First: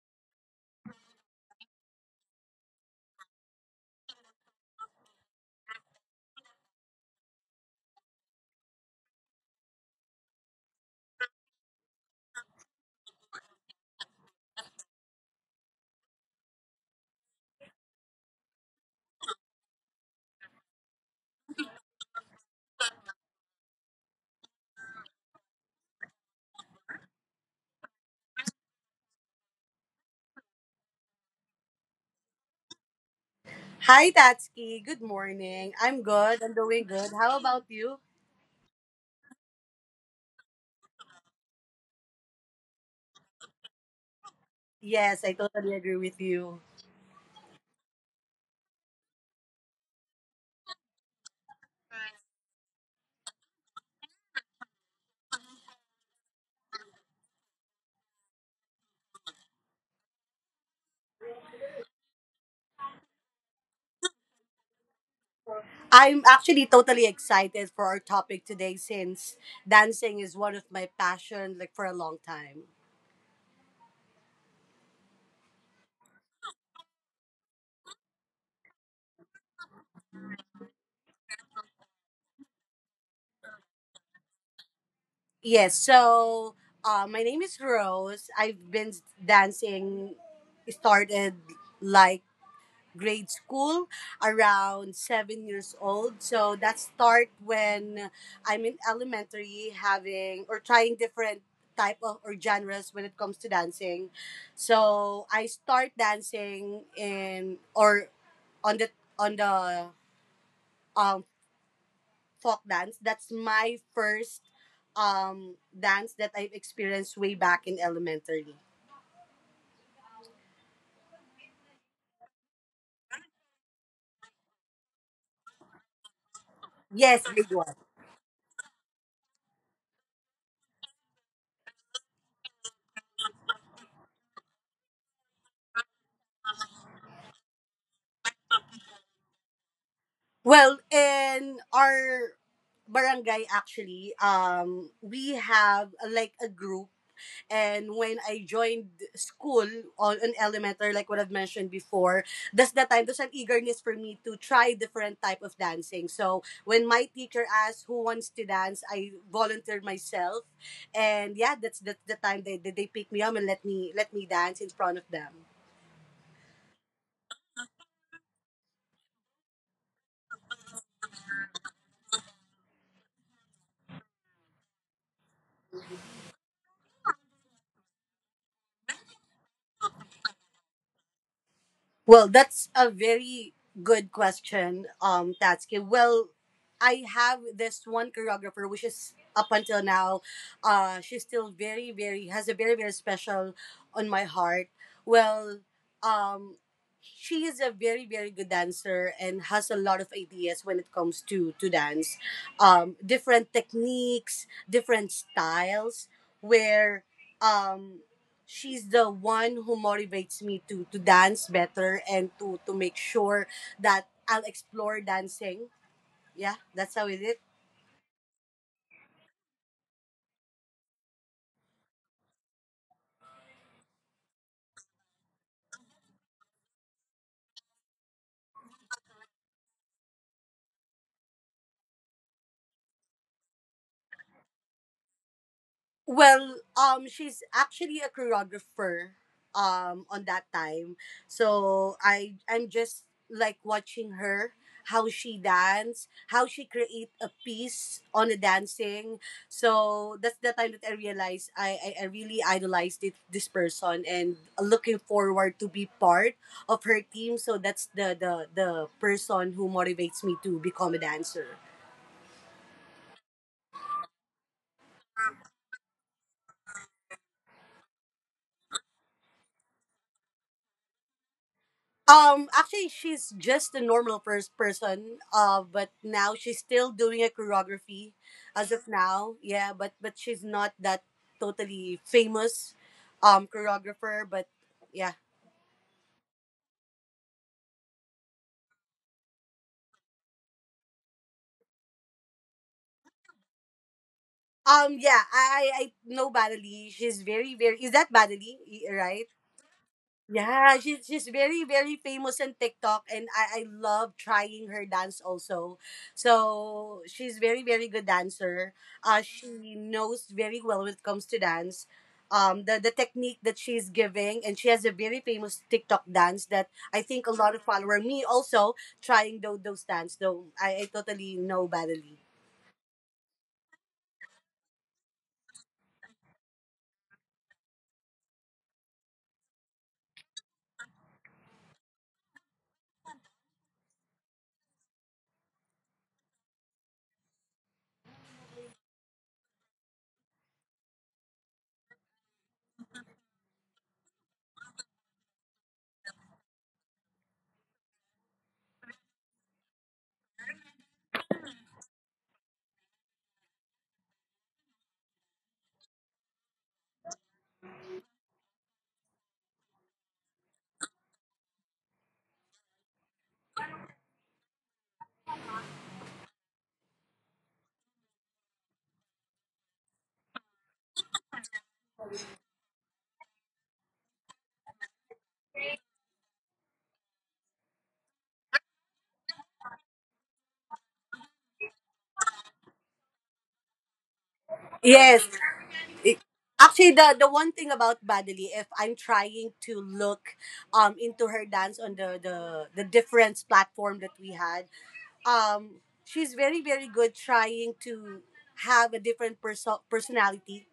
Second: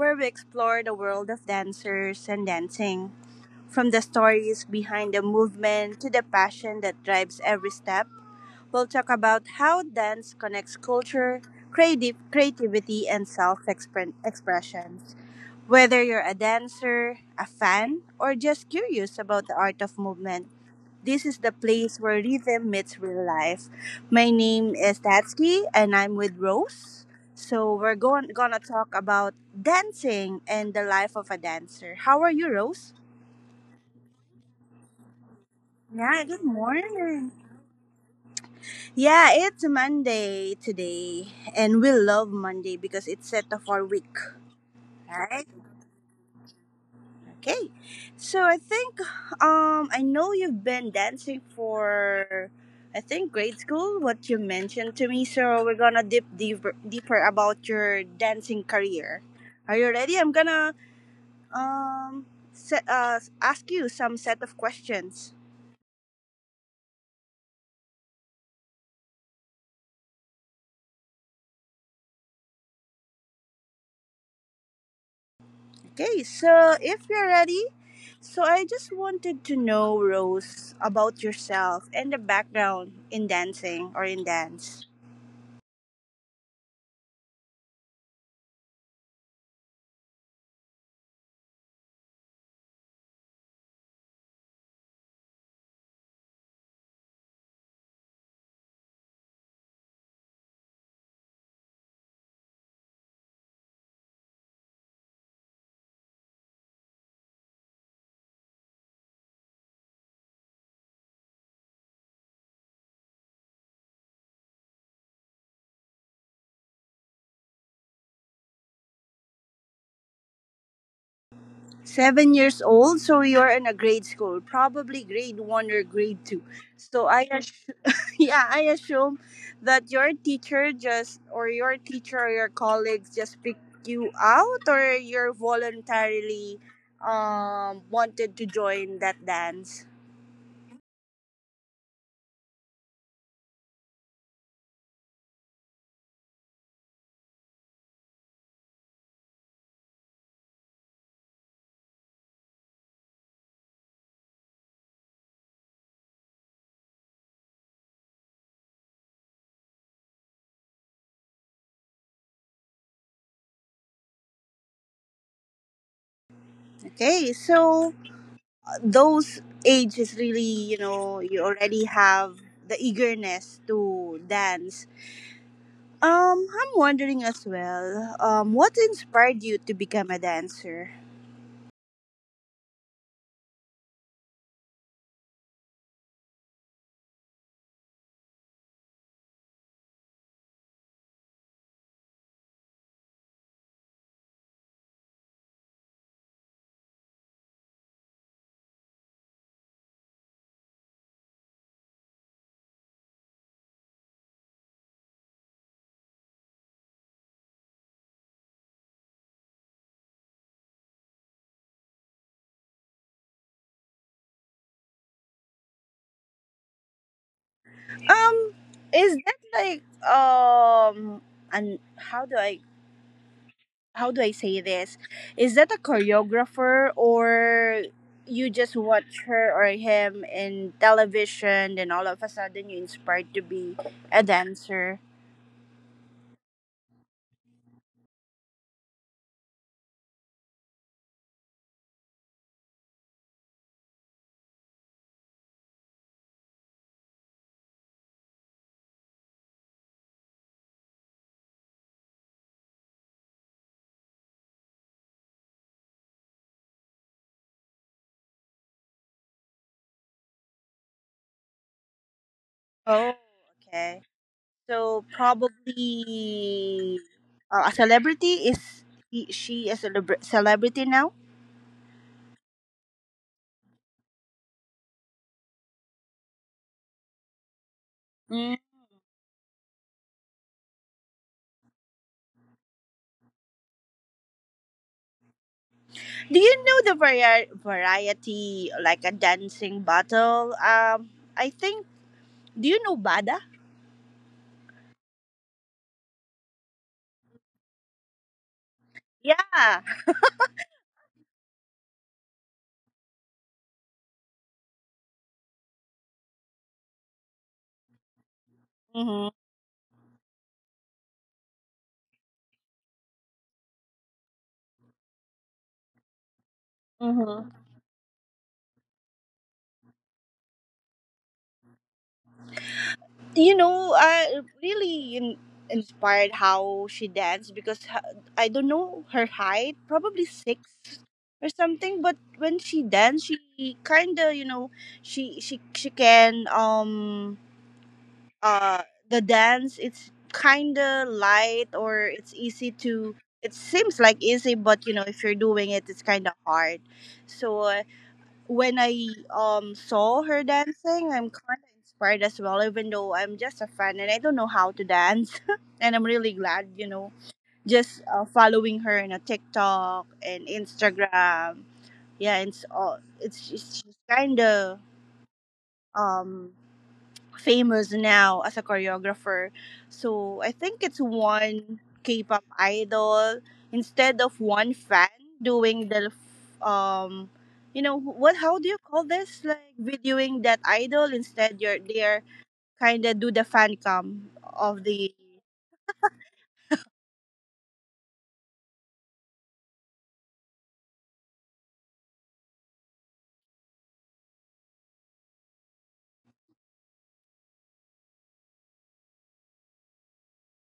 where we explore the world of dancers and dancing. From the stories behind the movement to the passion that drives every step, we'll talk about how dance connects culture, creative creativity, and self expression. Whether you're a dancer, a fan, or just curious about the art of movement, this is the place where rhythm meets real life. My name is Tatsky and I'm with Rose. So we're going gonna talk about dancing and the life of a dancer. How are you, Rose? Hi, Tatsky. Good morning. I'm Yeah, good. good I'm doing good. morning. How about you? Yeah, it's Monday today and we love Monday because it's set of our week, Yes, I right? totally agree with you. Okay. So I think I know you've been dancing for, I think, grade school, what you mentioned to me, so we're going to dip deeper about your dancing career. Are you ready? I'm going to um set, ask you some set of questions. I'm actually totally excited for our topic today since dancing is one of my passion like for a long time. Okay. So if you're ready, so I just wanted to know, Rose, about yourself and the background in dancing or in dance. Yes, so my name is Rose. I've been dancing started like grade school around 7 years old. So that start when I'm in elementary having or trying different type of or genres when it comes to dancing. So I start dancing in or on the on the um folk dance. That's my first dance that I've experienced way back in elementary. 7 years old, so you're in a grade school, probably grade one or grade two. So Yes, big one. yeah, I assume that your teacher just, or your teacher or your colleagues just picked you out, or you're voluntarily wanted to join that dance. Well, in our barangay actually, we have like a group and when I joined school on an elementary, like what I've mentioned before, that's the time there's an eagerness for me to try different type of dancing. So when my teacher asked who wants to dance, I volunteered myself and yeah, that's the time they picked me up and let me dance in front of them. Okay, so those ages, really, you know, you already have the eagerness to dance. I'm wondering as well. What inspired you to become a dancer? Well, that's a very good question, Tatsuki. Well, I have this one choreographer, which is up until now, she's still very, very has a very, very special on my heart. Well, um, she is a very, very good dancer and has a lot of ideas when it comes to dance, different techniques, different styles, where um she's the one who motivates me to dance better and to make sure that I'll explore dancing. Yeah, that's how it is. Um, is that like, um, and how do I, how do I say this? Is that a choreographer, or you just watch her or him in television, then all of a sudden you inspired to be a dancer? Well, she's actually a choreographer, on that time. So I'm just like watching her, how she dance, how she create a piece on the dancing. So that's the time that I realized I really idolized it, this person and looking forward to be part of her team. So that's the person who motivates me to become a dancer. Oh, okay. So probably a celebrity. Is he, she a celebrity now? Actually, she's just a normal person. But now she's still doing a choreography, as of now. Yeah, but she's not that totally famous, choreographer. But yeah, Do you know the variety like a dancing battle? I think. Do you know Bada? Yeah, I know Badali. She's very very. Is that Badali? Right? Yeah. Yeah, she's very very famous on TikTok, and I love trying her dance also. So she's very very good dancer. Mm-hmm. She knows very well when it comes to dance. The technique that she's giving, and she has a very famous TikTok dance that I think a Mm-hmm. lot of follower me also trying those dance. Though I totally know badly. You know, I really inspired how she danced, because I don't know her height, probably six or something. But when she danced, she kind of, you know, she can uh the dance, it's kind of light, or it's easy to, it seems like easy, but you know, if you're doing it, it's kind of hard. So when I saw her dancing, I'm kind of inspired as well, even though I'm just a fan and I don't know how to dance and I'm really glad, you know, just following her in a TikTok and Instagram. Yeah, and it's kind of um famous now as a choreographer. So I think it's one K-pop idol instead of one fan doing the, um you know, what, how do you call this, like videoing that idol, instead you're, they're kind of do the fan cam of the. Yes, actually, the one thing about Badali, if I'm trying to look into her dance on the different platform that we had, she's very very good trying to have a different personality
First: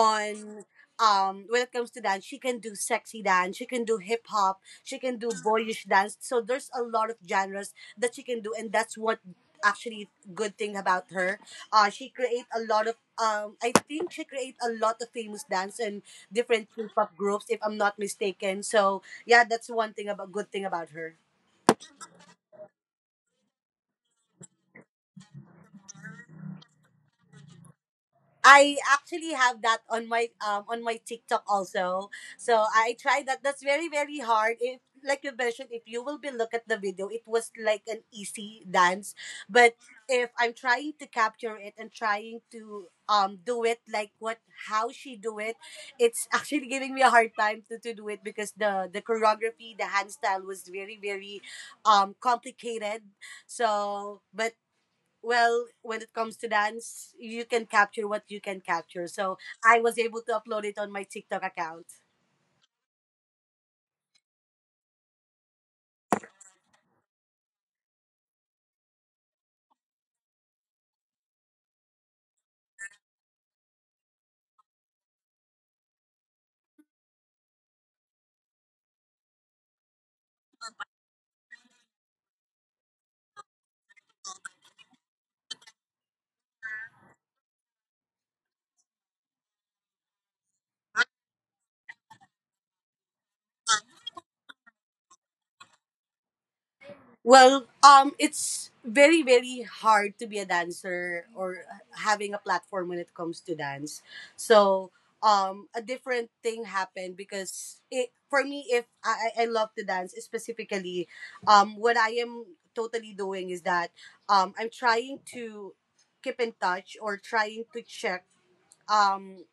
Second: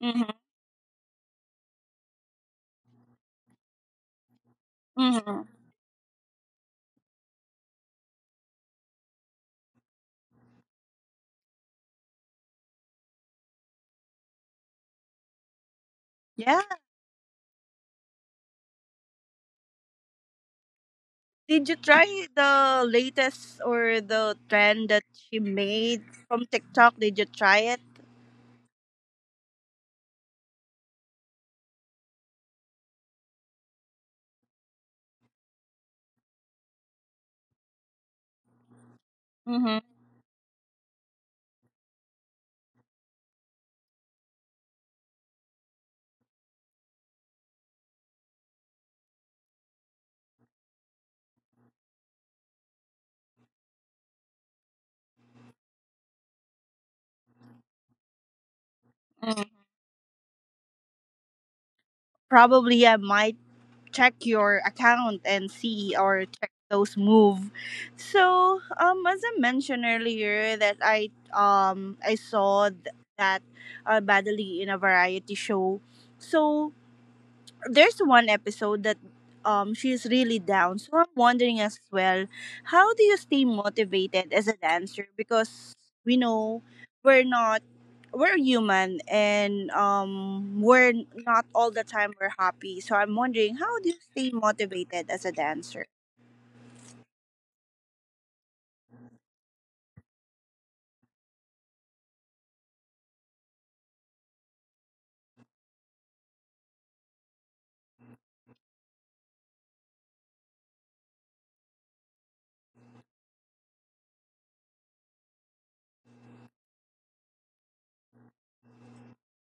Mhm, when it comes to dance, she can do sexy dance, she can do hip hop, she can do mhm. boyish dance. So there's a lot of genres that she can do, and that's what actually good thing about her. She create a lot of um, I think she create a lot of famous dance and Yeah, different k-pop groups if I'm not mistaken. So yeah, that's one thing about good thing about her. did you try the latest or the trend that she made from TikTok? Did you try it? I actually have that on my TikTok also. So I tried that. That's very very hard. If like you mentioned, if you will be look at the video, it was like an easy dance. But Mm-hmm. if I'm trying to capture it and trying to do it like what how she do it, it's actually giving me a hard time to do it because the choreography, the hand style was very very complicated. So, but well, when it comes to dance you can capture what you can capture. So I was able to upload it on my TikTok account. Probably I might check your account and see or check those move. So as I mentioned earlier, that I saw that Badali in a variety show. So there's one episode that she's really down. So I'm wondering as well, how do you stay motivated as a dancer? Because we know we're not, we're human, and we're not all the time we're happy. So I'm wondering, how do you stay motivated as a dancer? Well, it's very very hard to be a dancer or having a platform when it comes to dance. So a different thing happened because it for me, if I I love to dance specifically what I am totally doing is that I'm trying to keep in touch or trying to check um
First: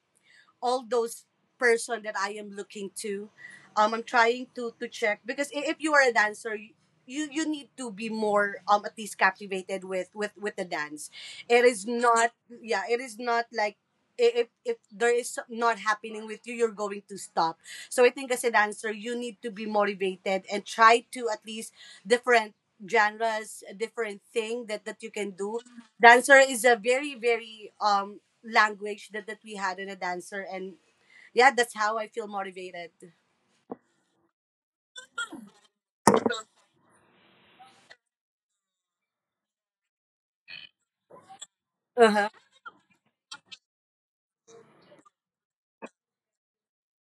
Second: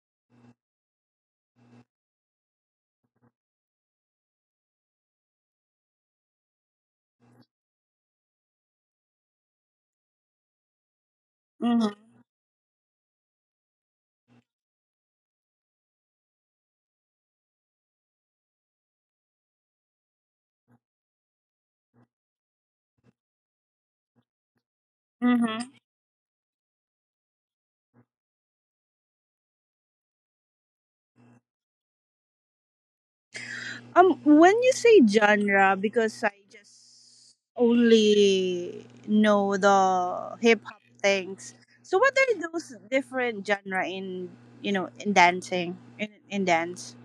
all those person that I am looking to. I'm trying to check because if you are a dancer, you you need to be more at least captivated with the dance. It is Mm-hmm. not yeah. It is not like if there is not happening with you, you're going to stop. So I think as a dancer, you need to be motivated and try to at least different genres, different thing that you can do. Mm-hmm. Dancer is a very very language that we had in a dancer, and yeah, that's how I feel motivated. When you say genre, because I just only know the hip hop things, so Uh what huh. are those different genre in, you know, in dancing, in dance?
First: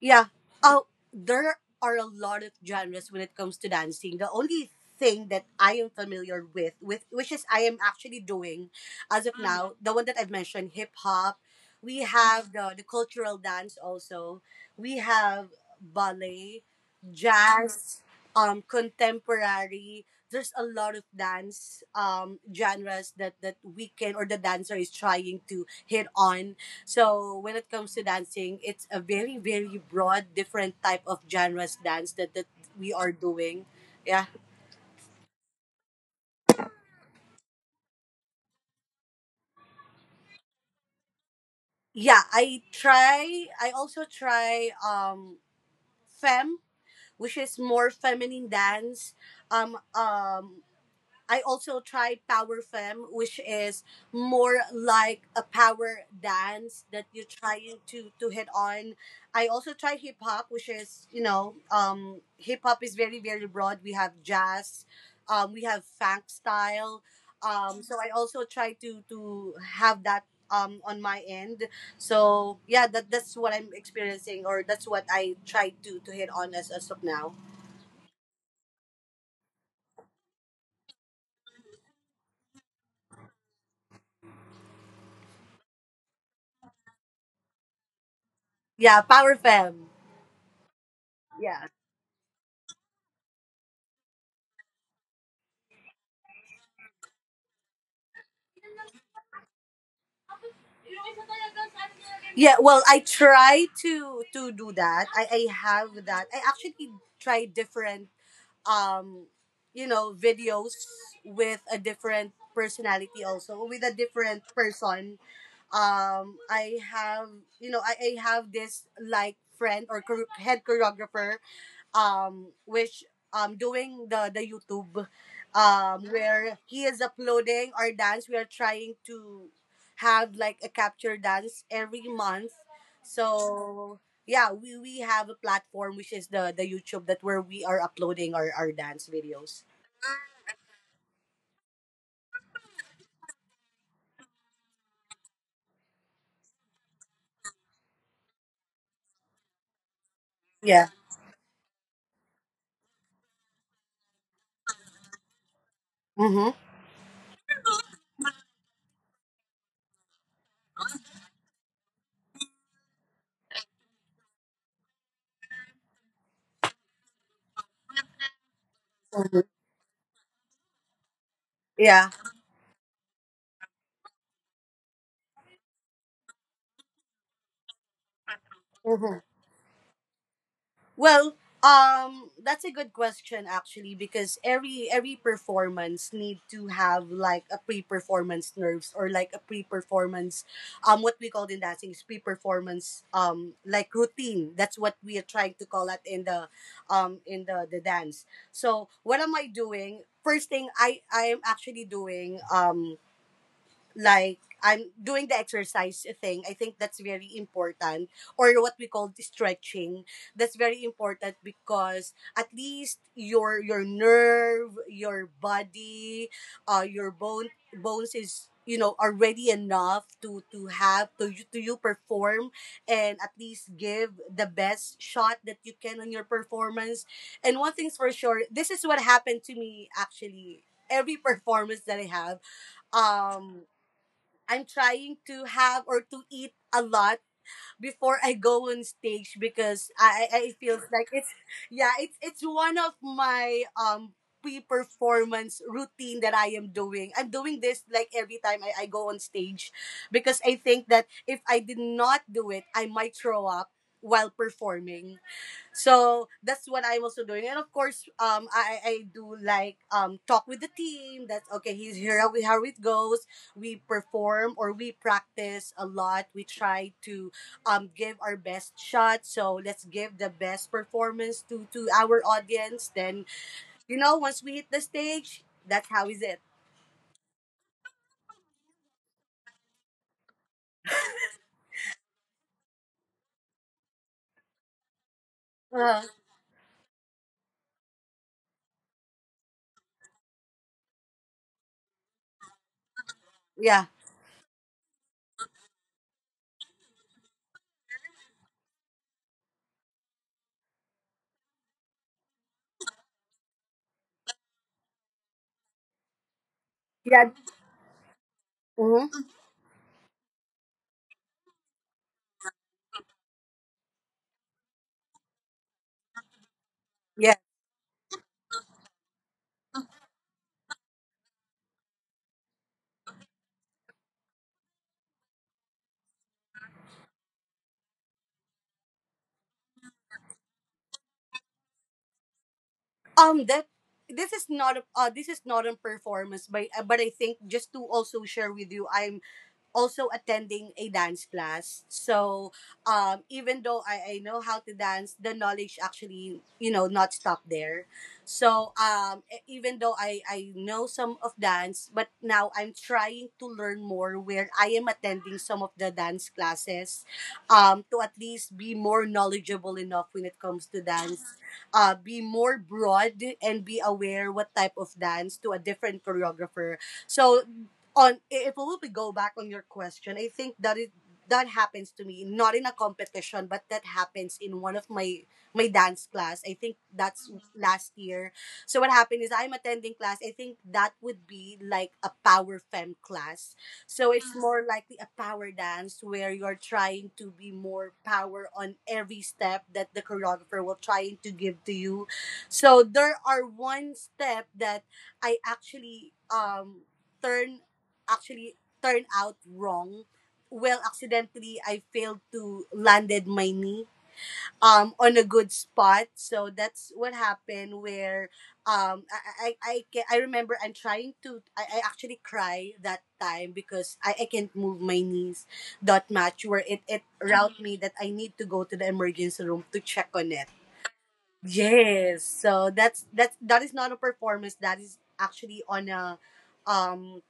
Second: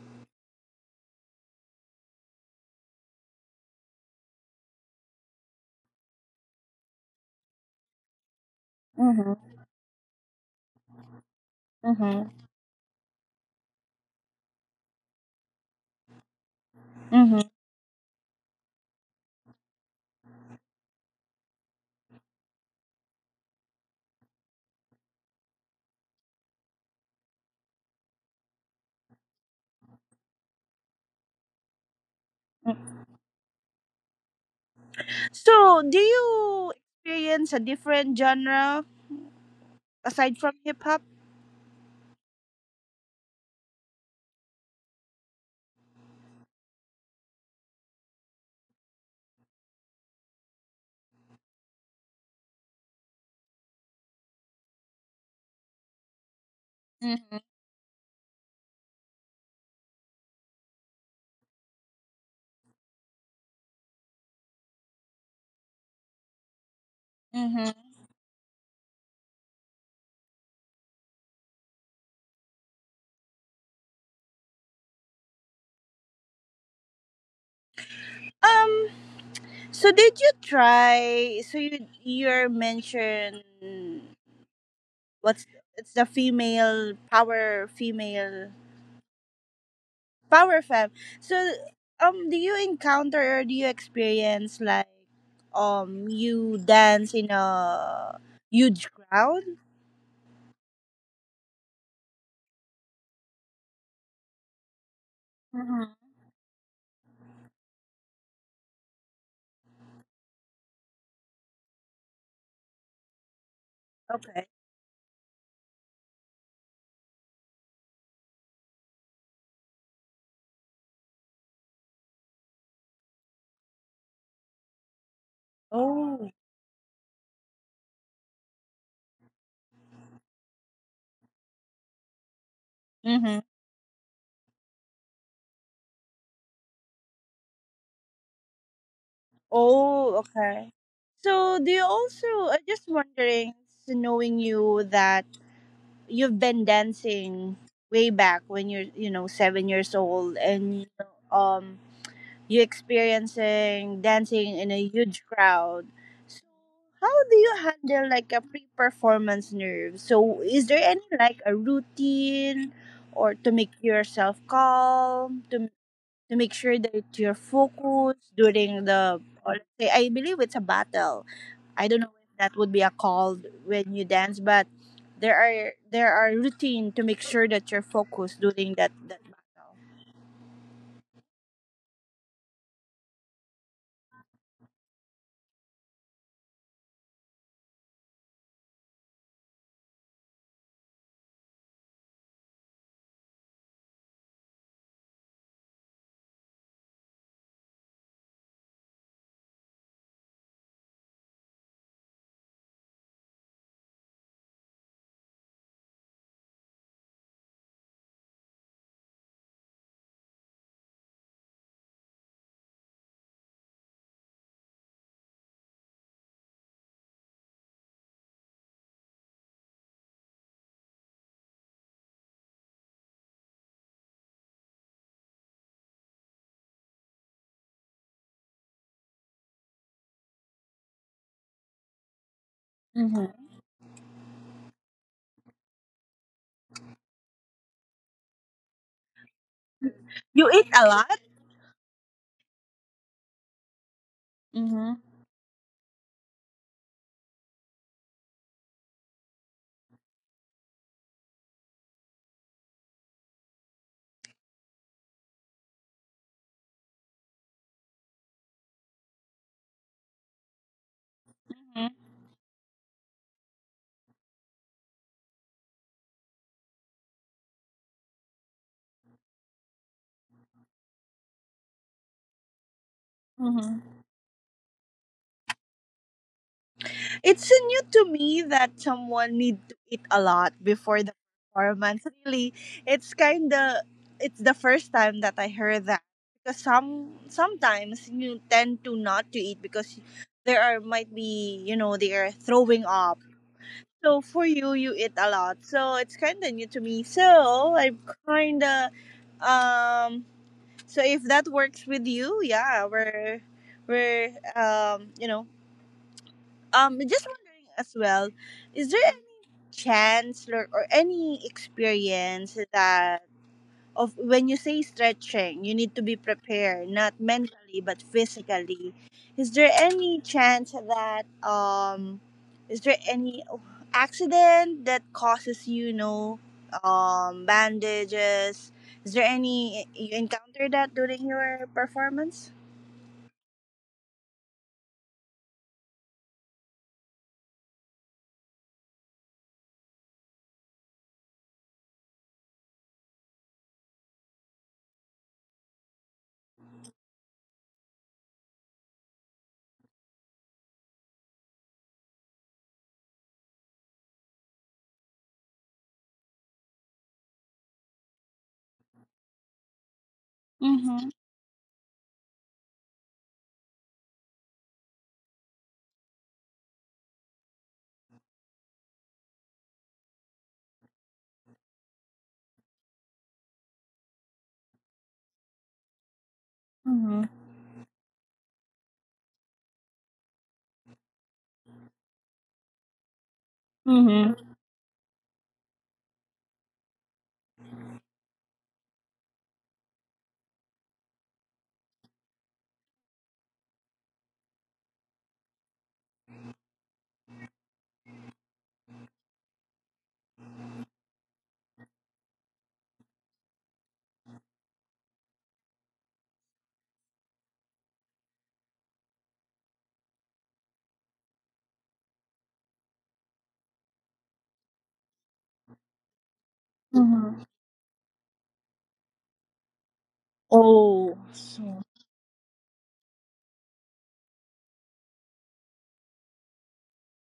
Yeah. Oh, there are a lot of genres when it comes to dancing. The only thing that I am familiar with, which is I am actually doing as of Mm. Mm-hmm. now, the one that I've mentioned, hip hop. We Mm-hmm. have the cultural dance also. We have ballet, Mm-hmm. jazz, contemporary. There's a lot of dance genres that, that we can or the dancer is trying to hit on. So when it comes to dancing, it's a very very broad different type of genres dance that we are doing. Yeah. So do you experience a different genre aside from hip hop? Yeah, I try I also try fem, which is more feminine dance. Um um I also tried power femme, which is more like a power dance that you're Mm-hmm, trying to hit on. I also tried hip hop, which is you know hip hop is very very broad. We have jazz, we have funk style. Mm-hmm. So I also try to have that on my end. So yeah, that that's what I'm experiencing, or that's what I try to hit on as of now. Um. So did you try? So you mentioned, what's, it's the female, power female, Yeah, power femme. power fam. So Yeah. Do you encounter or do you experience like, you dance in a huge crowd? Yeah, well, I try to do that. I Mm-hmm. have that. I actually try different um you know videos with a different personality also with a different Okay. person. I have you know I have this like friend or head choreographer which doing the YouTube Oh. where he is uploading our dance. We are trying to have like a capture dance every month. Mm-hmm. So yeah, we have a platform which is the YouTube that where we are uploading our dance videos. Oh. Okay. So do you also? I'm just wondering, so knowing you that you've been dancing way back when you're, you know, 7 years old, and you Yeah. know, you experiencing dancing in a huge crowd, so Mm-hmm. how do you handle like a pre-performance nerve? So is there any like a routine or to make yourself calm, to make sure that you're focused during the, Mm-hmm. or let's say, I believe it's a battle. I don't Yeah. know if that would be a call when you dance, but there are, there are routine to make sure that you're focused during that Mhm. that battle. Well, that's a good question actually because every performance need to have like a pre-performance nerves or like a pre-performance, what we call in dancing is pre-performance like routine. That's what we are trying to call it in the, in the dance. So what am I doing? First thing I am actually doing like I'm doing the exercise thing. I think that's very important, or what we call the stretching. That's very important because at least your nerve, your body, your bones is you know already enough to have to you perform and at least give the best shot that you can on your performance. And one thing's for sure, this is what happened to me actually every performance that I have Hmm. um I'm trying to have or to eat a lot before I go on stage because I You eat feels a like lot. it's yeah, it's one of my Hmm. pre-performance routine that I am doing. I'm doing this like every time I go on stage because I think that if I did not do it, I might throw up while performing. So that's what I'm also doing. And of course, I do like talk with the team. That's okay. He's here. How, we, how it goes. We perform or we practice a lot. We try to give our best shot. So let's give the best performance to our audience. Then Hmm. you know, once we hit the stage, that's how is it. It's new to me that someone need to eat a lot before the performance. Really, it's kind of, it's the first time that I heard that, Uh, because some, sometimes you tend to not to eat because there are might be, you know, they are throwing up. yeah. So for you, you eat a lot. So it's kind of new to me. So I'm kind of um so if that works with you, yeah, we're you know, just Mm-hmm. wondering as well, Yeah. is there any Mhm. chance or any experience that of, when you say stretching, you need to be prepared, not mentally but physically. Is there any chance that, is there any accident that causes you, you know, bandages? Is there any you encounter that during your performance? That this is not a this is not a performance, but I think just to also share with you, I'm also attending a dance class. So even though I know how to dance, the knowledge actually you know not stop there. So even though I know some of dance, but now I'm trying to learn more where I am attending some of the dance classes to at least be more knowledgeable enough when it comes to Mm-hmm. dance, be more broad and be aware what type of dance to a different choreographer. So on if we go back on your question, I think that happens to me not in a competition but that happens in one of my dance class. I think Mm-hmm. that's last year. So what happened is I'm attending class. I think that would be like a power fem class, so it's Mm-hmm. more likely a power dance where you're trying to be more power on every step that the choreographer will trying to give to you. So there are one step that I actually turn actually turn out wrong. Well, accidentally I failed to landed my knee on a good spot, so that's what happened where um I remember I'm trying to I actually cry that time because I can't move my knees that much where it Mm-hmm. route me that I need to go to the emergency room to check on it. Oh, so Yes, so that is not a performance, that is actually on a um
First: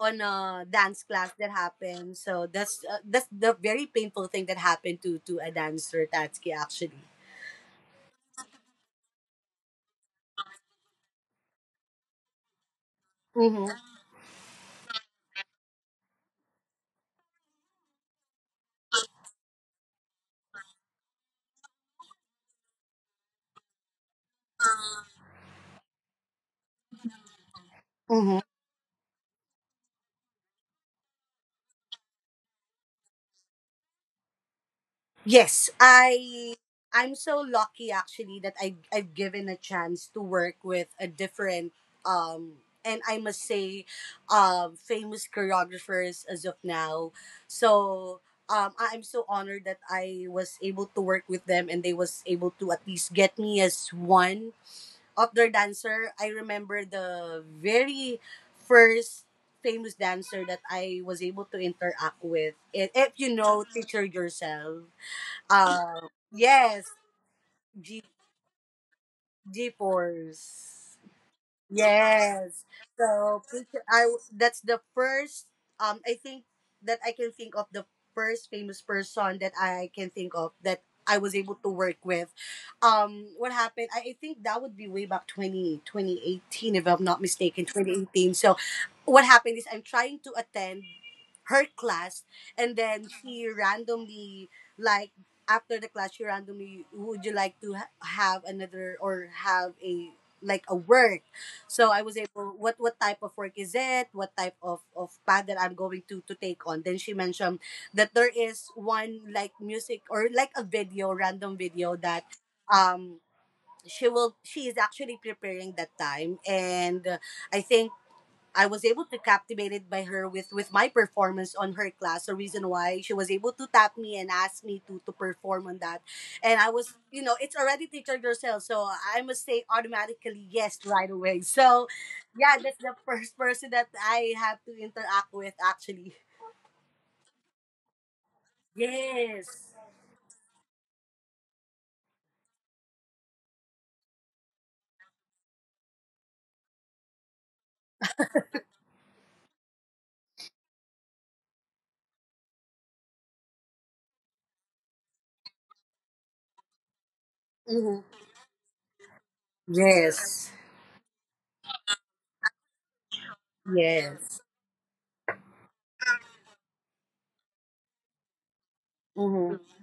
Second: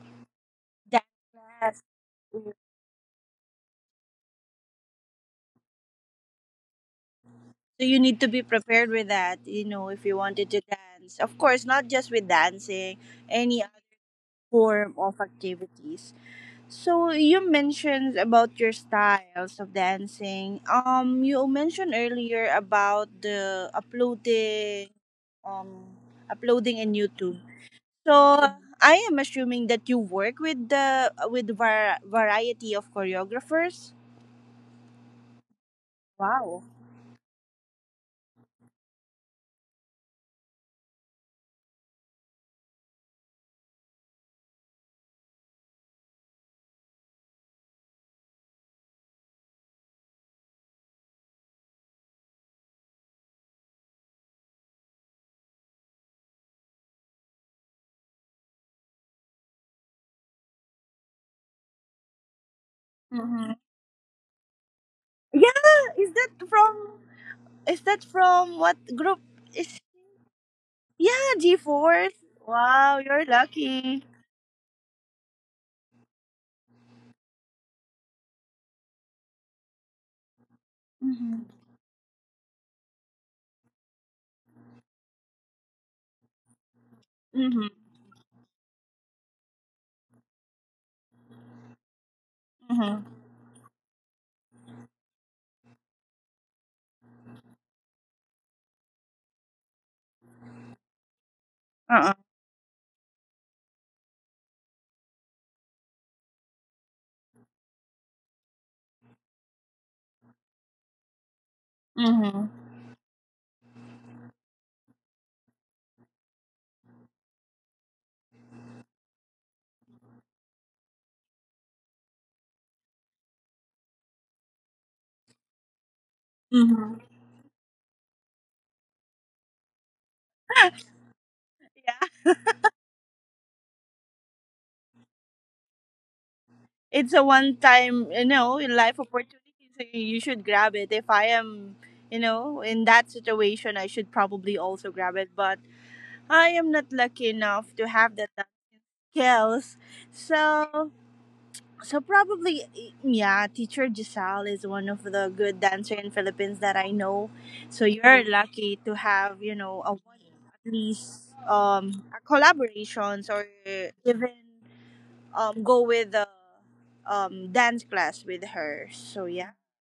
that dance class that class. happened. So that's the very painful thing that happened to a dancer, Tatsuki, actually. So you need to be prepared with that, you know, if you wanted to dance. Of course, not just with dancing, any other form of activities. So you mentioned about your styles of dancing. You mentioned earlier about the uploading, um, uploading in YouTube. So I am assuming that you work with the with variety of choreographers. Yes, Wow. I'm so lucky actually that I've given a chance to work with a different um and I must say famous choreographers as of now. So I'm so honored that I was able to work with them, and they was able to at least get me as one of their dancer. I remember the very first famous dancer that I was able to interact with. And if you Mm-hmm. know, teacher yourself. Yeah, is that Yes, from? Is that G from what group? G Is, force. yeah, G fourth. Yes. Wow, you're So picture lucky. That's the first I think that I can think of, the first famous person that I can think of that I was Mhm. able to work with. What happened? I think that would be way back 20 twenty eighteen, if I'm not mistaken, Mhm. 2018. So what happened is I'm trying to attend her class, and Mhm. then she randomly, like, after the class she randomly would you like to have another or have a like a work. So I Uh-uh. was able, what type of work is it? What type of path that I'm going to take on? Then she mentioned that there is one like music or like a video, random video, that Mhm. um she is actually preparing that time. And I think I was able to captivated by her with my performance on her class, the reason why she was able to tap me and ask me to perform on that. And I was, Mhm. It's already teacher yourself, so I must say automatically yes right away. So, Yeah, yeah, that's the first person that I have to interact with actually. it's a one-time, you know, life opportunity, Yes. so you should grab it. If I am, you know, in that situation, I should probably also grab it. But I am not lucky enough to have that lucky skills, so, so probably, yeah, teacher Giselle is one of the good dancer in Philippines that I know. So Mm-hmm. you're lucky to have, you know, a one, Yes. at least a collaborations or even Yes. Go with the dance class with her. So yeah. Mm-hmm.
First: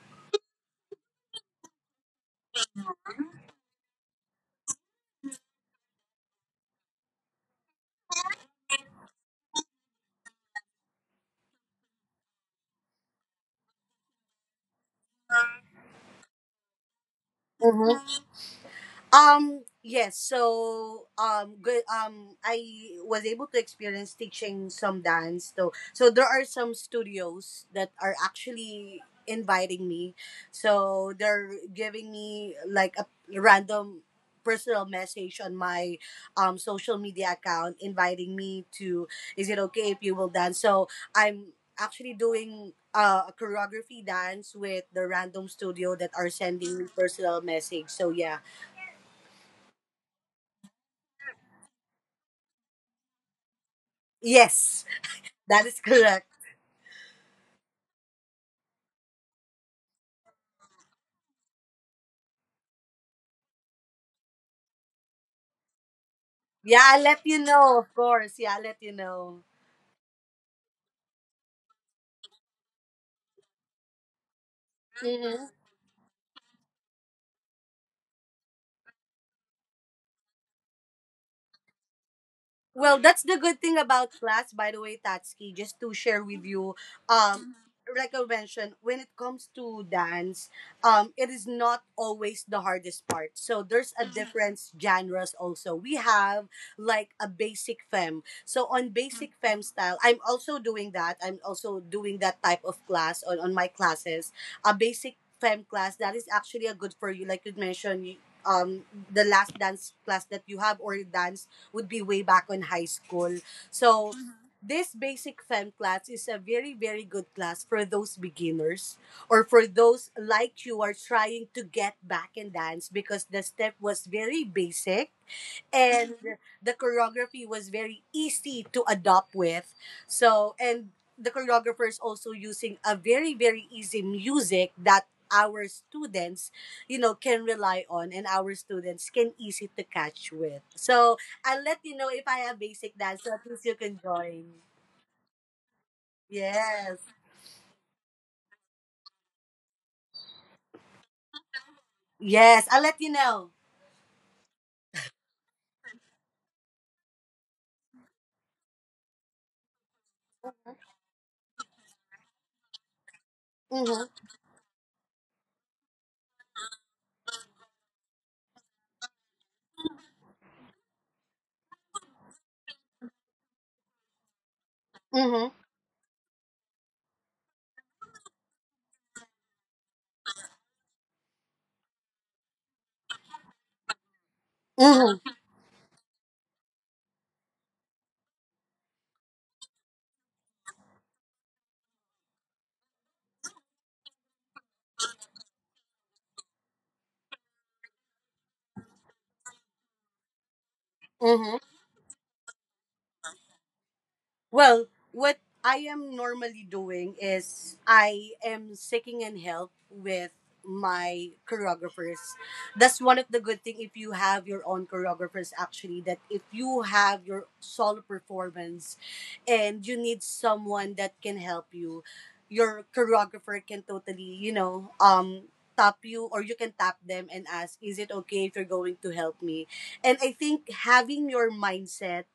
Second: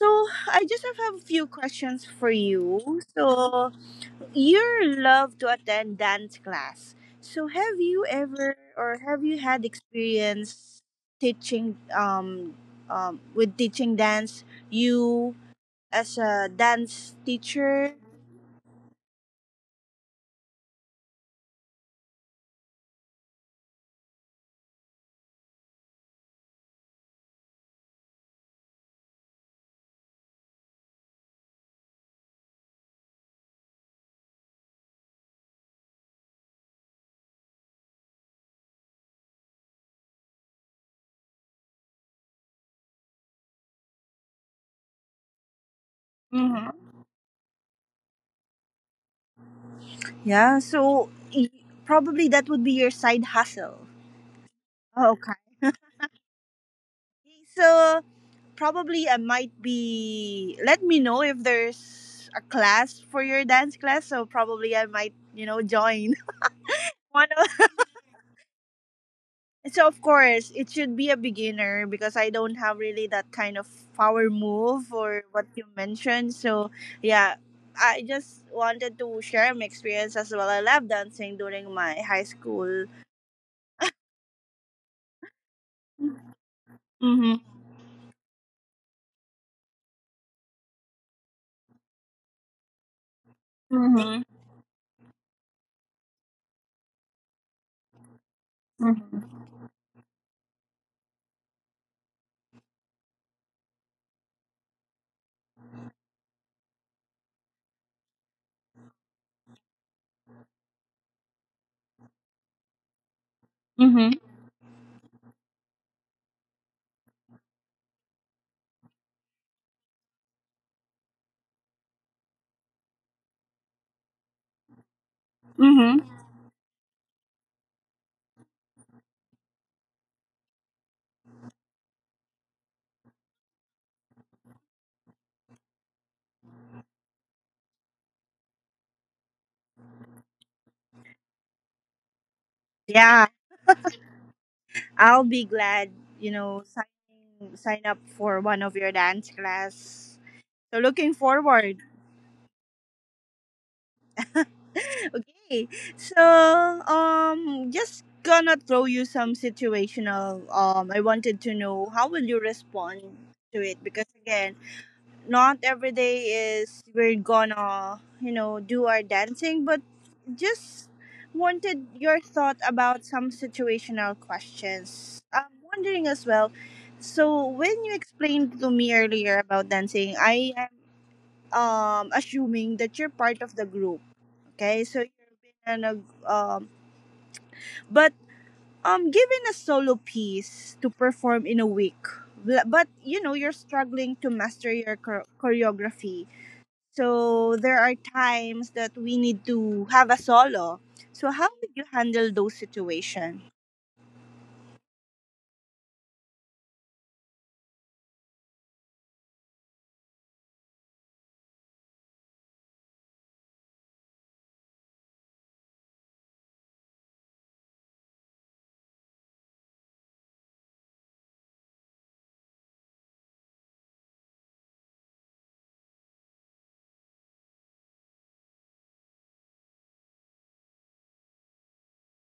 So I just have a few questions for you. So you love to attend dance class. So have you ever, or have you had experience teaching with teaching dance, you, as a dance teacher? Mm-hmm. Yes, so good, I was able to experience teaching some dance though. So there are some studios that are actually inviting me. So they're giving me like a random personal message on my social media account, inviting me to, is it okay if you will dance. So I'm actually doing a choreography dance with the random studio that are sending me Hmm. personal message. So yeah. Yeah, so probably that would be your side hustle. Yes, Okay. that is correct. So probably I might be, let me know if there's a class for your dance class, so probably I might, you know, join. Yeah, I'll let One. you know, of course. Yeah, I'll let you know. So of course, it should be a beginner, because I don't have really that kind of power move or Hmm. what you mentioned. So yeah, I just wanted to share my experience as well. I love dancing during my high school. Well, that's the good thing about class, by the way, Tatsuki, just to share with you. Um, Mm-hmm. like I mentioned, when it comes to dance, it is not always the hardest part. So there's a Mm-hmm. difference genres also. We have like a basic femme. So on basic Mm-hmm. femme style, I'm also doing that. I'm also doing that type of class on my classes. A basic femme class that is actually a good for you, like you mentioned, you, um, the last dance class that you have or dance would be way back in high school. Mm-hmm. So this basic fem class is a very very good class for those beginners or for those like you are trying to get back in dance, because the step was very basic Hmm. and the choreography was very easy to adopt with. So, and the choreographer is also using a very, very easy music that our students, can rely on, and our students can easy to catch with. So I'll let you know if I have basic dance, Yeah, so at least you can join. I'll be glad, you know, Yes. sign up for one of your dance class. So looking forward. Yes, I'll let you know. Okay. So, just gonna throw you some situational. I wanted to know how will you respond to it, because Mm-hmm, again, not every day is we're gonna, you know, do our dancing, but just wanted your thought about some situational questions. mm-hmm, I'm wondering as well. So when you explained to me earlier about dancing, I am assuming that you're part of the group. Okay, so you mm-hmm, are been a nag, um, but given a solo piece to perform in a week, but you know, you're struggling to master your choreography. So there are times that we need to have a solo. So how mm-hmm. would you handle those situations? Well, what I am normally doing is I am seeking and help with my choreographers. That's one of the good thing, if you have your own choreographers actually, that if you have your solo performance and you need someone that can help you, your choreographer can totally, tap you, or you can tap them and ask, is it okay if you're going to help me? And I think having your mindset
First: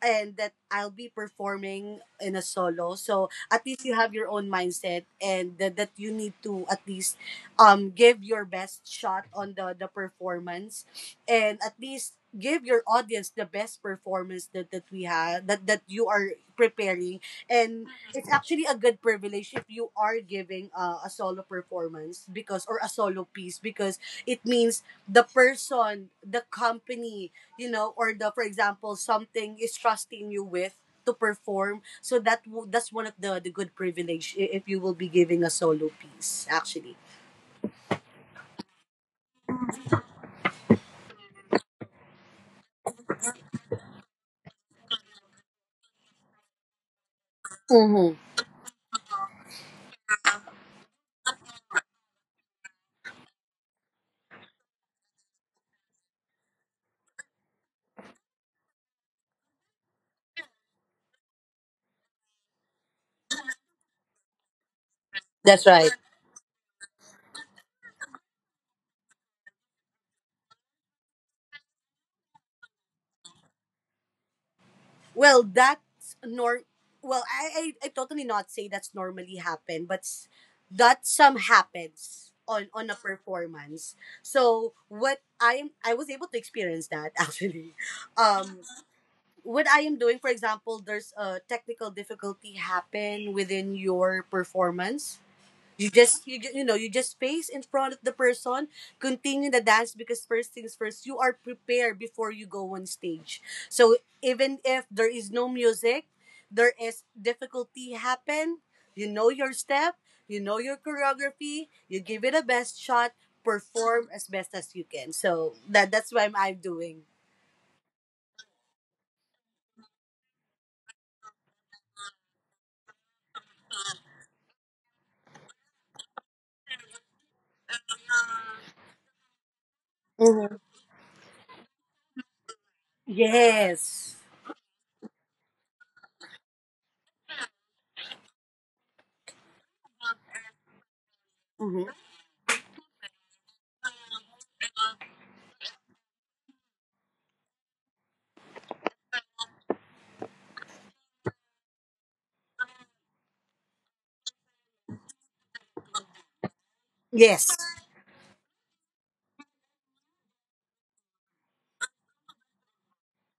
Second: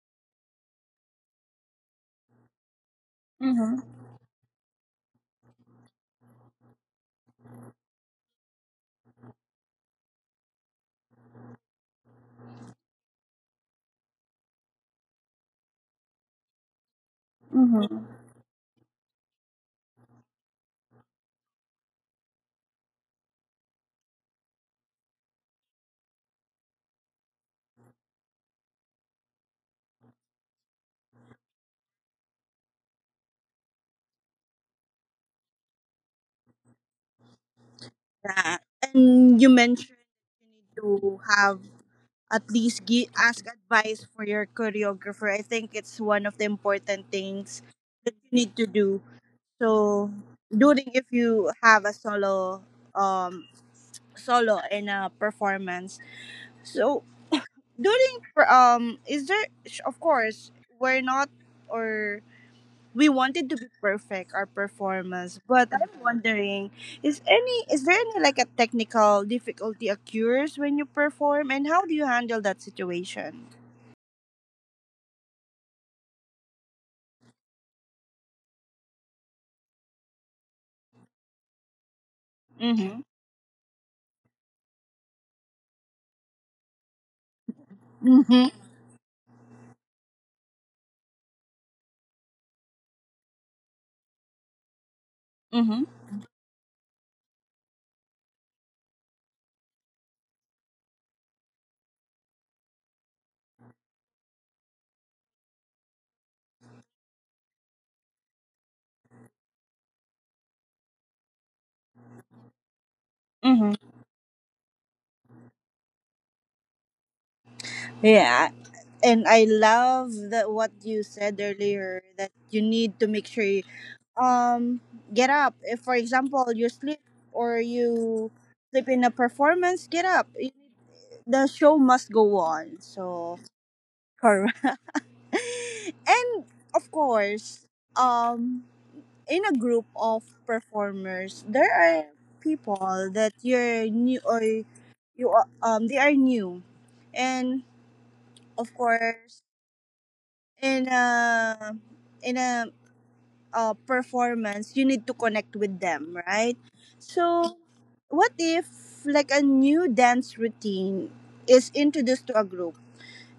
and that I'll be performing in a solo. So at Mm-hmm. least you have your own mindset and that, you need to at least give your best shot on the performance, and at least give your audience the best performance that we have, that you are preparing. And it's actually a good privilege if you are giving a solo performance, because, or a solo piece, because it means the person, the company, or the, for example, something is trusting you with to perform. So that that's one of the good privilege, if you will be giving a solo piece actually. Yeah, and you mentioned you need to have at least ask advice for your choreographer. I think it's one of the important things Mm-hmm. that you need to do. So during, if you have a solo um solo in a performance. So during is there, of course, we're not, or we wanted to be perfect our performance, That's but right. I'm wondering, is any, is there any like a technical difficulty occurs when you perform, and how do you handle that situation? Well, that's nor well I totally not say that's normally happen, but that some happens on a Mm-hmm. performance. So what I was able to experience that actually. Mm-hmm. um what I am doing, for example, there's a technical difficulty happen within your performance. Mm-hmm. You just you, ju- you know you just face in front of the person, continue the dance, because first things first, you are prepared before you go on stage. So even if there is no music, there is difficulty happen, you know your step, you know your choreography. You give it a best shot, Mm-hmm. perform as best as you can. So that that's what I'm doing. Yeah, and I love that what you said earlier, that you need to make sure you um get up. If for example you sleep, or you sleep in a performance, get up. You- Mhm. The show must go on. So Yes. correct. And of course, um in a group of performers, there are people that you're new, or you are- they are new. And of course, in a, in a performance, you need to connect with them, right? Yes. So what if like a new dance routine is introduced to a group,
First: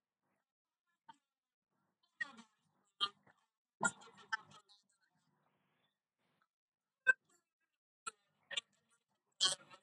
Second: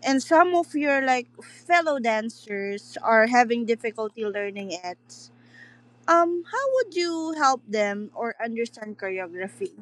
and some of your like fellow dancers are having difficulty learning it, how would you help them or understand choreography?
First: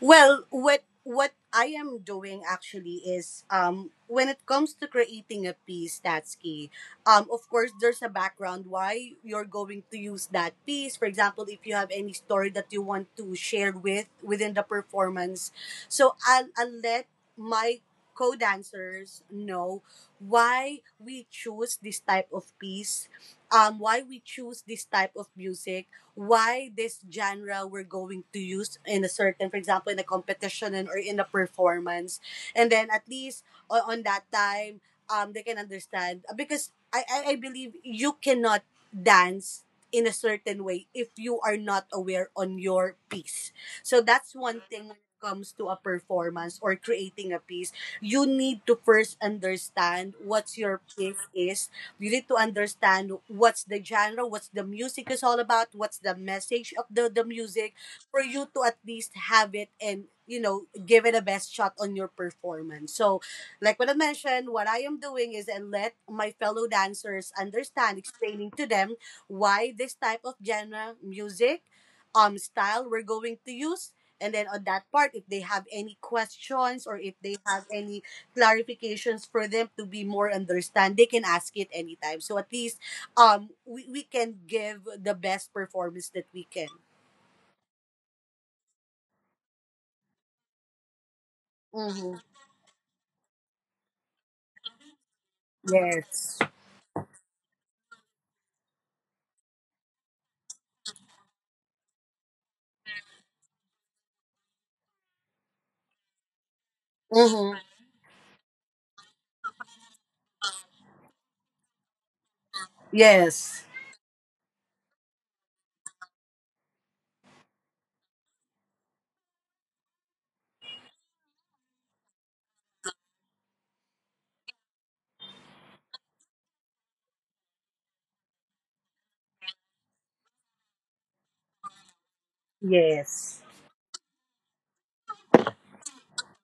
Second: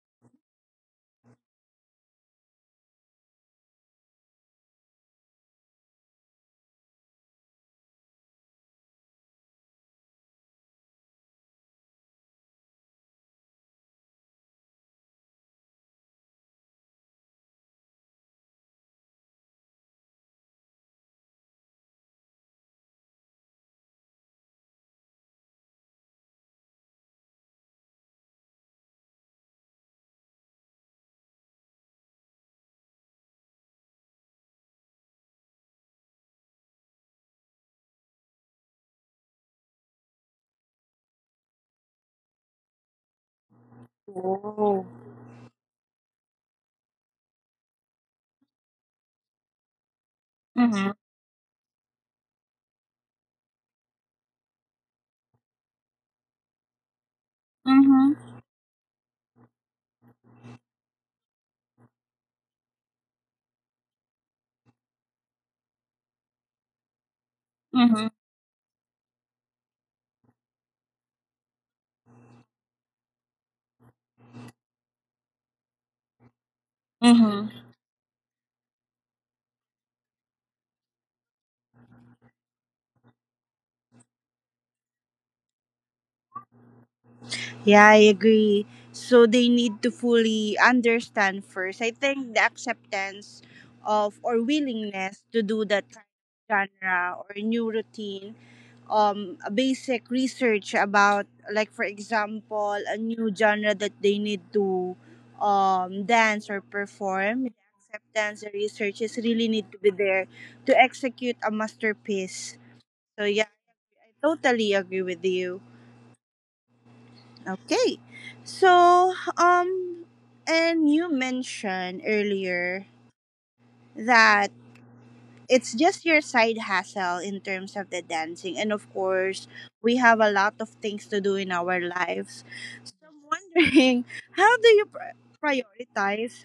Well, what I am doing actually is, when it comes to creating a piece, that's key. Of course there's a background why you're going to use that piece. For example, if you have any story that you want to share with within the performance. So I'll let my co-dancers know why we choose this type of piece, why we choose this type of music, why this genre we're going to use in a certain, for example, in a competition and or in a performance. And then at least on that time, they can understand. Because I believe you cannot dance in a certain way if you are not aware on your piece. So that's one thing when it comes to a performance or creating a piece. You need to first understand what your piece is, you need to understand what's the genre, what's the music is all about, what's the message of the, music, for Mm-hmm. you to at least have it and, you know, give it a best shot on your performance. So like what I mentioned, what I am doing is and let my fellow dancers understand, Mm-hmm. explaining to them why this type of genre music style we're going to use. And then on that part, if they have any questions or if they Mm-hmm. have any clarifications for them to be more understand, they can ask it anytime, so at least we can give the best performance that we can. Yeah, I agree. So they need to fully understand first. I Mm-hmm. think the acceptance of or willingness to do that kind of Yes. genre or new routine, a basic research about, like for example, a new genre that they need to dance or perform. The Mm-hmm. acceptance, the research is really need to be there to execute a masterpiece. So yeah, Yes. I totally agree with you. Okay. So, and you mentioned earlier that it's just your side hustle in terms of the dancing. And of course, we have a lot of things to do in our lives. So I'm Yes. wondering, how do you prioritize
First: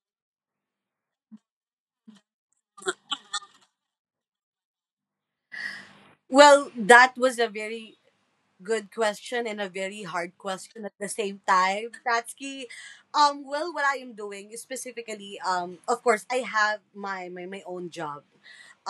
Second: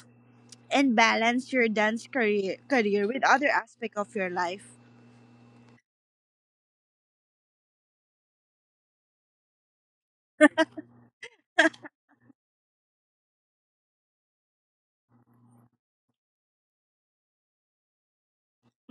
and balance your dance career with other aspect of your life? Well, that was a very good question and a very hard question at the same time, Tatsuki. Well, what I am doing is specifically, of course, I have my my own job.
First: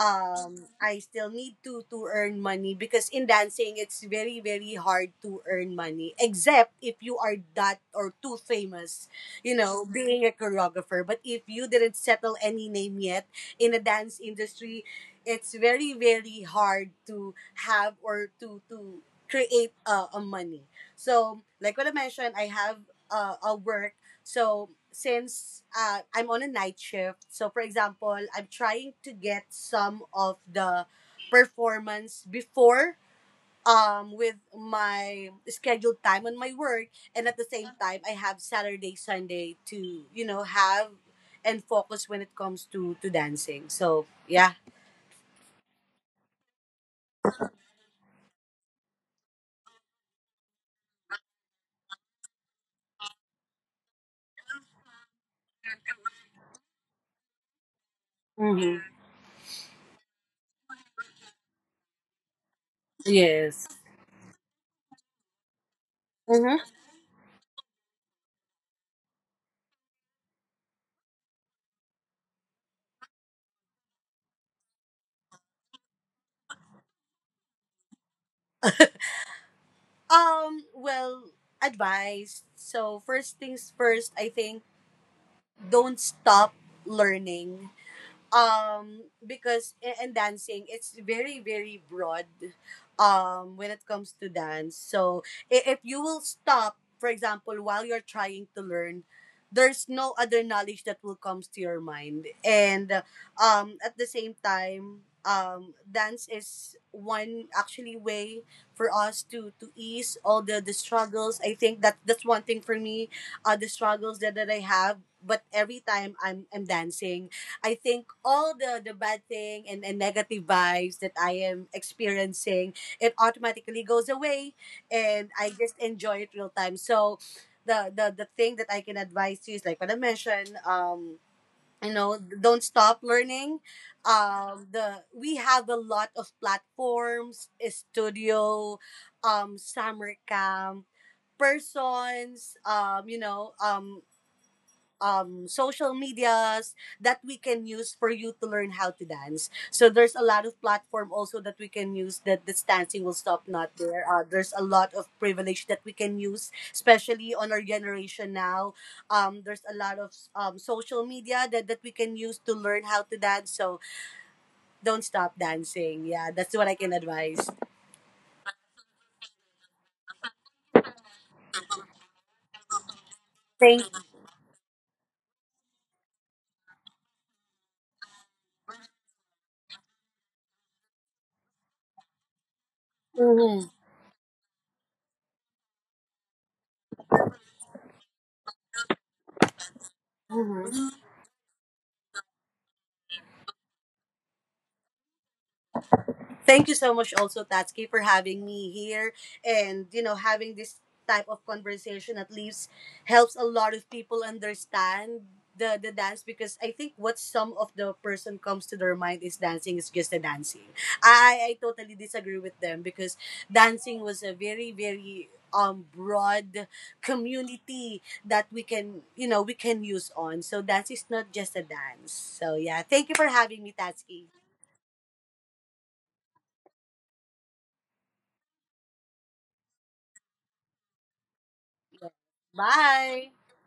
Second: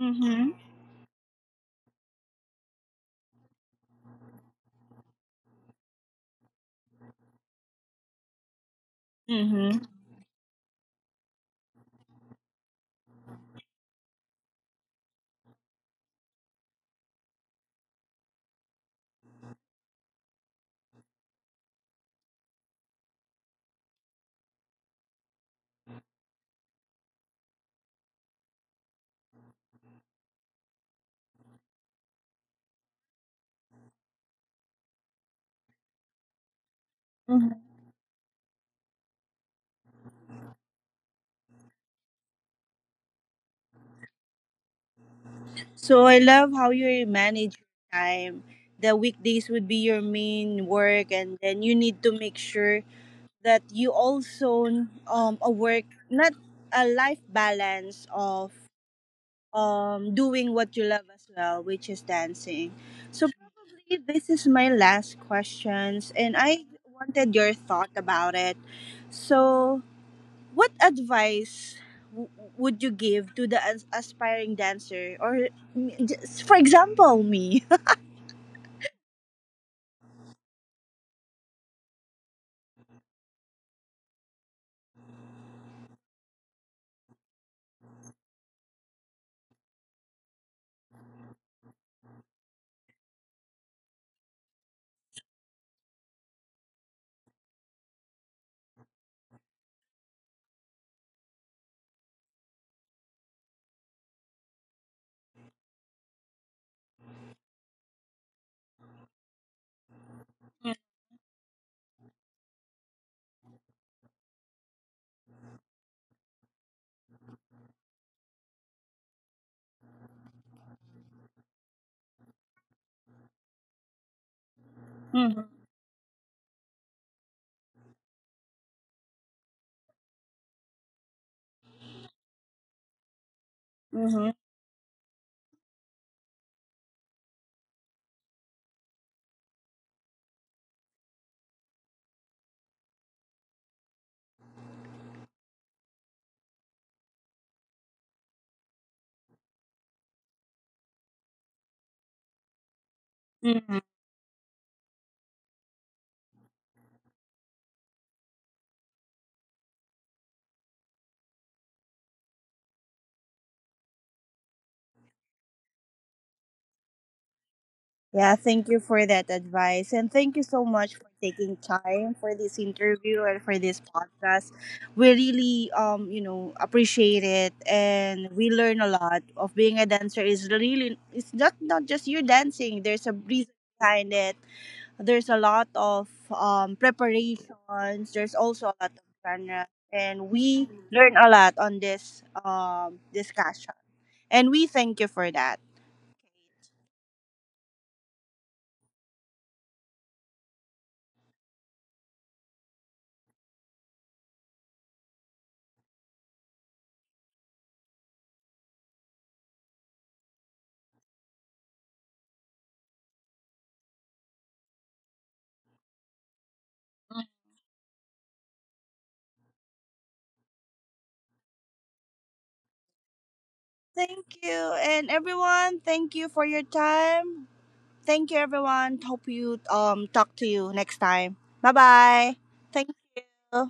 Mm-hmm. I still need to earn money, because in dancing it's very very hard to earn money, except if you are that or too famous, you Mm-hmm. know, being a choreographer. But if you didn't settle any name yet in the dance industry, it's very very hard to have or to create a money. So, like what I mentioned, I have a work. So, since I'm on a night shift, so for example, I'm trying to get some of the performance before with my scheduled time on my work, and at the same time I have Saturday, Sunday to, you know, have and focus when it comes to dancing. So yeah. So I love how you manage your time. The weekdays would be your main work, and then you need to make sure that you also a work, not a life balance of Hmm. Doing what you love as well, which is dancing. So Yes. probably this is my last questions, and I wanted your thought about it. So what advice w- would you give to the aspiring dancer or just, for example, me? Well, advice. So, first things first, I think don't stop learning, because in dancing it's very very broad when it comes to dance. So if you will stop, for example, while you're trying to learn, there's no other knowledge that will comes to your mind. And at the same time, dance is one actually way for us to ease all the struggles. I think that's one thing for me, the struggles that I have. But every time I'm dancing, I think all the bad thing, and negative vibes that I am experiencing, it automatically goes away, and Mm-hmm. I just enjoy it real time. So the the thing that I can advise you is like what I mentioned, don't stop learning. Mm-hmm. The We have a lot of platforms, studio, summer camp, persons, social medias that we can use for you to learn how to dance. So there's a lot of platform also that we can use, that this dancing will stop not Mm-hmm. there. There's a lot of privilege that we can use, especially on our generation now. There's a lot of social media that we can use to learn how to dance. So don't stop dancing. Yeah, that's what I can advise. Yeah, thank you for that advice. And thank you so much for taking time for this interview and for this Thank. podcast. We really you know, appreciate it, and we learn a lot of being a dancer is really it's not just you dancing. There's a reason Hmm. behind it. There's a lot of preparations. There's also a lot of genre, and we learn a lot on this discussion. And we thank you for that. Thank you so much also, Tatsuki, for having me here, and, you know, having this type of conversation at least helps a lot of people understand the dance. Because I think what some of the person comes to their mind is dancing is just a dancing. I totally disagree with them, because dancing was a very very broad community that we can use on. So dance is not just a dance. So yeah, thank you for having me, Tatsuki. Thank you, and everyone, thank you for your time. Thank you, everyone. Hope you talk to you next time. Bye bye. Thank Bye. you.